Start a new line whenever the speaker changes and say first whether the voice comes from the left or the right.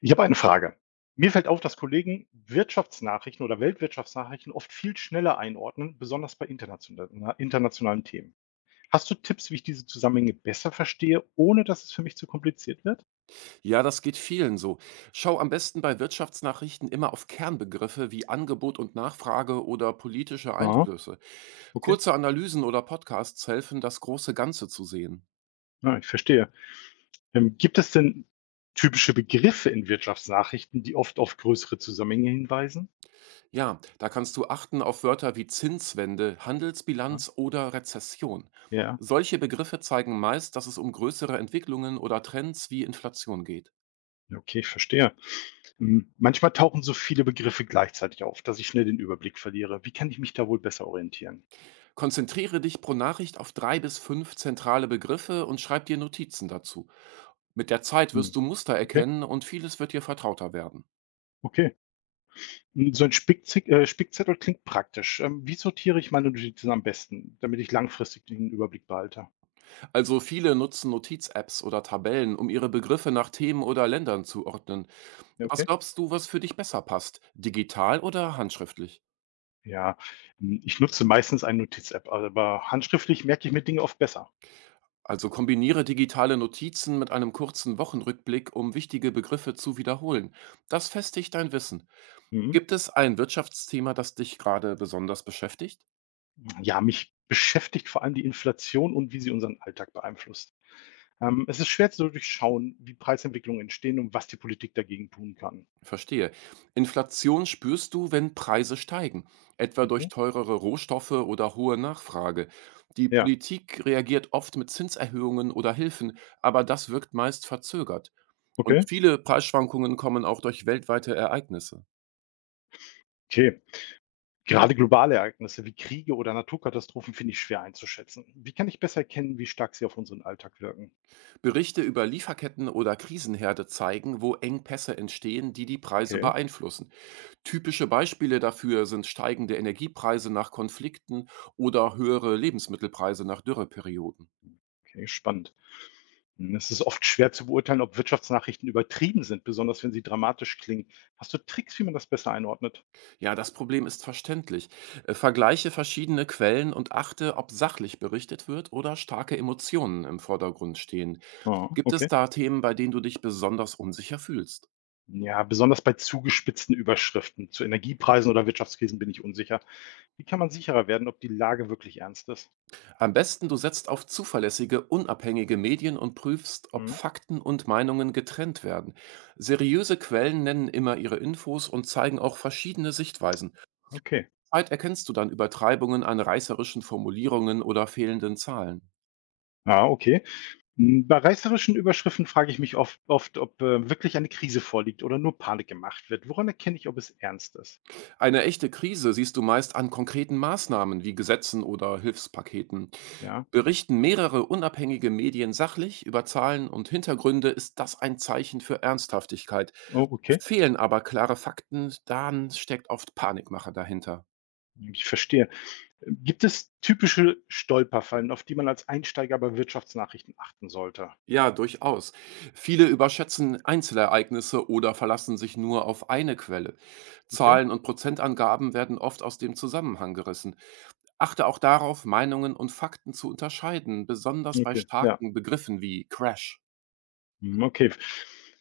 left: Ich habe eine Frage. Mir fällt auf, dass Kollegen Wirtschaftsnachrichten oder Weltwirtschaftsnachrichten oft viel schneller einordnen, besonders bei internationalen Themen. Hast du Tipps, wie ich diese Zusammenhänge besser verstehe, ohne dass es für mich zu kompliziert wird?
right: Ja, das geht vielen so. Schau am besten bei Wirtschaftsnachrichten immer auf Kernbegriffe wie Angebot und Nachfrage oder politische
left: Aha,
right: Einflüsse.
left: okay.
right: Kurze Analysen oder Podcasts helfen, das große Ganze zu sehen.
left: Ja, ich verstehe. Gibt es denn typische Begriffe in Wirtschaftsnachrichten, die oft auf größere Zusammenhänge hinweisen?
right: Ja, da kannst du achten auf Wörter wie Zinswende,
left: Ja,
right: Handelsbilanz oder Rezession.
left: ja,
right: Solche Begriffe zeigen meist, dass es um größere Entwicklungen oder Trends wie Inflation geht.
left: ja, okay, ich verstehe. Manchmal tauchen so viele Begriffe gleichzeitig auf, dass ich schnell den Überblick verliere. Wie kann ich mich da wohl besser orientieren?
right: Konzentriere dich pro Nachricht auf drei bis fünf zentrale Begriffe und schreib dir Notizen dazu. Mit der Zeit
left: Hm,
right: wirst du Muster
left: okay.
right: erkennen und vieles wird dir vertrauter werden.
left: Okay. Hm, so ein Spickzick Spickzettel klingt praktisch. Wie sortiere ich meine Notizen am besten, damit ich langfristig den Überblick behalte?
right: Also viele nutzen Notiz-Apps oder Tabellen, um ihre Begriffe nach Themen oder Ländern zu ordnen.
left: Ja,
right: Was
left: okay.
right: glaubst du, was für dich besser passt? Digital oder handschriftlich?
left: Ja, hm, ich nutze meistens eine Notiz-App, aber handschriftlich merke ich mir Dinge oft besser.
right: Also kombiniere digitale Notizen mit einem kurzen Wochenrückblick, um wichtige Begriffe zu wiederholen. Das festigt dein Wissen.
left: Mhm.
right: Gibt es ein Wirtschaftsthema, das dich gerade besonders beschäftigt?
left: Ja, mich beschäftigt vor allem die Inflation und wie sie unseren Alltag beeinflusst. Es ist schwer zu durchschauen, wie Preisentwicklungen entstehen und was die Politik dagegen tun kann.
right: Verstehe. Inflation spürst du, wenn Preise steigen, etwa durch
left: Okay.
right: teurere Rohstoffe oder hohe Nachfrage. Die
left: Ja,
right: Politik reagiert oft mit Zinserhöhungen oder Hilfen, aber das wirkt meist verzögert. Und
left: okay.
right: viele Preisschwankungen kommen auch durch weltweite Ereignisse.
left: Okay. Gerade globale Ereignisse wie Kriege oder Naturkatastrophen finde ich schwer einzuschätzen. Wie kann ich besser erkennen, wie stark sie auf unseren Alltag wirken?
right: Berichte über Lieferketten oder Krisenherde zeigen, wo Engpässe entstehen, die die Preise
left: Okay,
right: beeinflussen. Typische Beispiele dafür sind steigende Energiepreise nach Konflikten oder höhere Lebensmittelpreise nach Dürreperioden.
left: okay, spannend. Hm, es ist oft schwer zu beurteilen, ob Wirtschaftsnachrichten übertrieben sind, besonders wenn sie dramatisch klingen. Hast du Tricks, wie man das besser einordnet?
right: Ja, das Problem ist verständlich. Vergleiche verschiedene Quellen und achte, ob sachlich berichtet wird oder starke Emotionen im Vordergrund stehen.
left: Ah,
right: Gibt es
left: okay.
right: da Themen, bei denen du dich besonders unsicher fühlst?
left: Ja, besonders bei zugespitzten Überschriften zu Energiepreisen oder Wirtschaftskrisen bin ich unsicher. Wie kann man sicherer werden, ob die Lage wirklich ernst ist?
right: Am besten, du setzt auf zuverlässige, unabhängige Medien und prüfst, ob
left: Hm,
right: Fakten und Meinungen getrennt werden. Seriöse Quellen nennen immer ihre Infos und zeigen auch verschiedene Sichtweisen.
left: okay.
right: Zeit erkennst du dann Übertreibungen an reißerischen Formulierungen oder fehlenden Zahlen.
left: Ah, okay. Hm, bei reißerischen Überschriften frage ich mich oft, ob wirklich eine Krise vorliegt oder nur Panik gemacht wird. Woran erkenne ich, ob es ernst ist?
right: Eine echte Krise siehst du meist an konkreten Maßnahmen wie Gesetzen oder Hilfspaketen.
left: Ja.
right: Berichten mehrere unabhängige Medien sachlich über Zahlen und Hintergründe, ist das ein Zeichen für Ernsthaftigkeit.
left: Oh, okay.
right: Fehlen aber klare Fakten, dann steckt oft Panikmache dahinter.
left: Ich verstehe. Gibt es typische Stolperfallen, auf die man als Einsteiger bei Wirtschaftsnachrichten achten sollte?
right: Ja, durchaus. Viele überschätzen Einzelereignisse oder verlassen sich nur auf eine Quelle.
left: Okay,
right: Zahlen und Prozentangaben werden oft aus dem Zusammenhang gerissen. Achte auch darauf, Meinungen und Fakten zu unterscheiden, besonders bei
left: okay, ja.
right: starken Begriffen wie Crash.
left: Mhm, okay.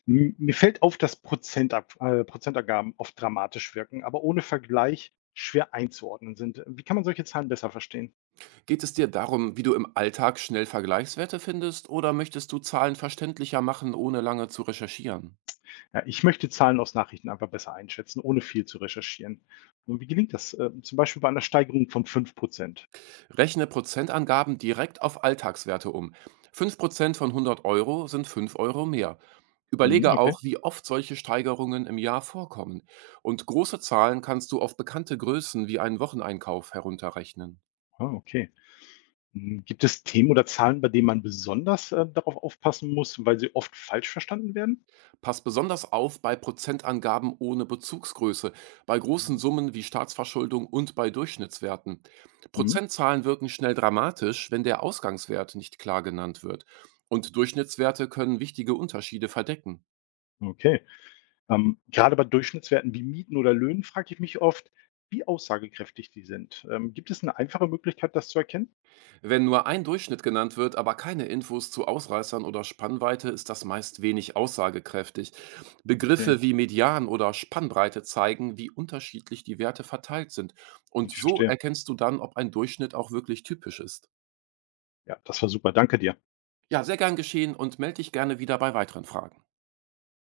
left: M Mir fällt auf, dass Prozentab Prozentangaben oft dramatisch wirken, aber ohne Vergleich schwer einzuordnen sind. Wie kann man solche Zahlen besser verstehen?
right: Geht es dir darum, wie du im Alltag schnell Vergleichswerte findest, oder möchtest du Zahlen verständlicher machen, ohne lange zu recherchieren?
left: Ja, ich möchte Zahlen aus Nachrichten einfach besser einschätzen, ohne viel zu recherchieren. Und wie gelingt das? Zum Beispiel bei einer Steigerung von 5%.
right: Rechne Prozentangaben direkt auf Alltagswerte um. 5% von 100 Euro sind 5 Euro mehr.
left: Hm,
right: Überlege
left: okay.
right: auch, wie oft solche Steigerungen im Jahr vorkommen. Und große Zahlen kannst du auf bekannte Größen wie einen Wocheneinkauf herunterrechnen.
left: Ah, okay. Hm, gibt es Themen oder Zahlen, bei denen man besonders darauf aufpassen muss, weil sie oft falsch verstanden werden?
right: Pass besonders auf bei Prozentangaben ohne Bezugsgröße, bei großen
left: Ah.
right: Summen wie Staatsverschuldung und bei Durchschnittswerten.
left: Hm,
right: Prozentzahlen wirken schnell dramatisch, wenn der Ausgangswert nicht klar genannt wird. Und Durchschnittswerte können wichtige Unterschiede verdecken.
left: okay. Gerade bei Durchschnittswerten wie Mieten oder Löhnen frage ich mich oft, wie aussagekräftig die sind. Gibt es eine einfache Möglichkeit, das zu erkennen?
right: Wenn nur ein Durchschnitt genannt wird, aber keine Infos zu Ausreißern oder Spannweite, ist das meist wenig aussagekräftig.
left: Okay,
right: Begriffe wie Median oder Spannbreite zeigen, wie unterschiedlich die Werte verteilt sind. Und
left: ich
right: so
left: verstehe.
right: erkennst du dann, ob ein Durchschnitt auch wirklich typisch ist.
left: Ja, das war super. Danke dir.
right: Ja, sehr gern geschehen und melde dich gerne wieder bei weiteren Fragen.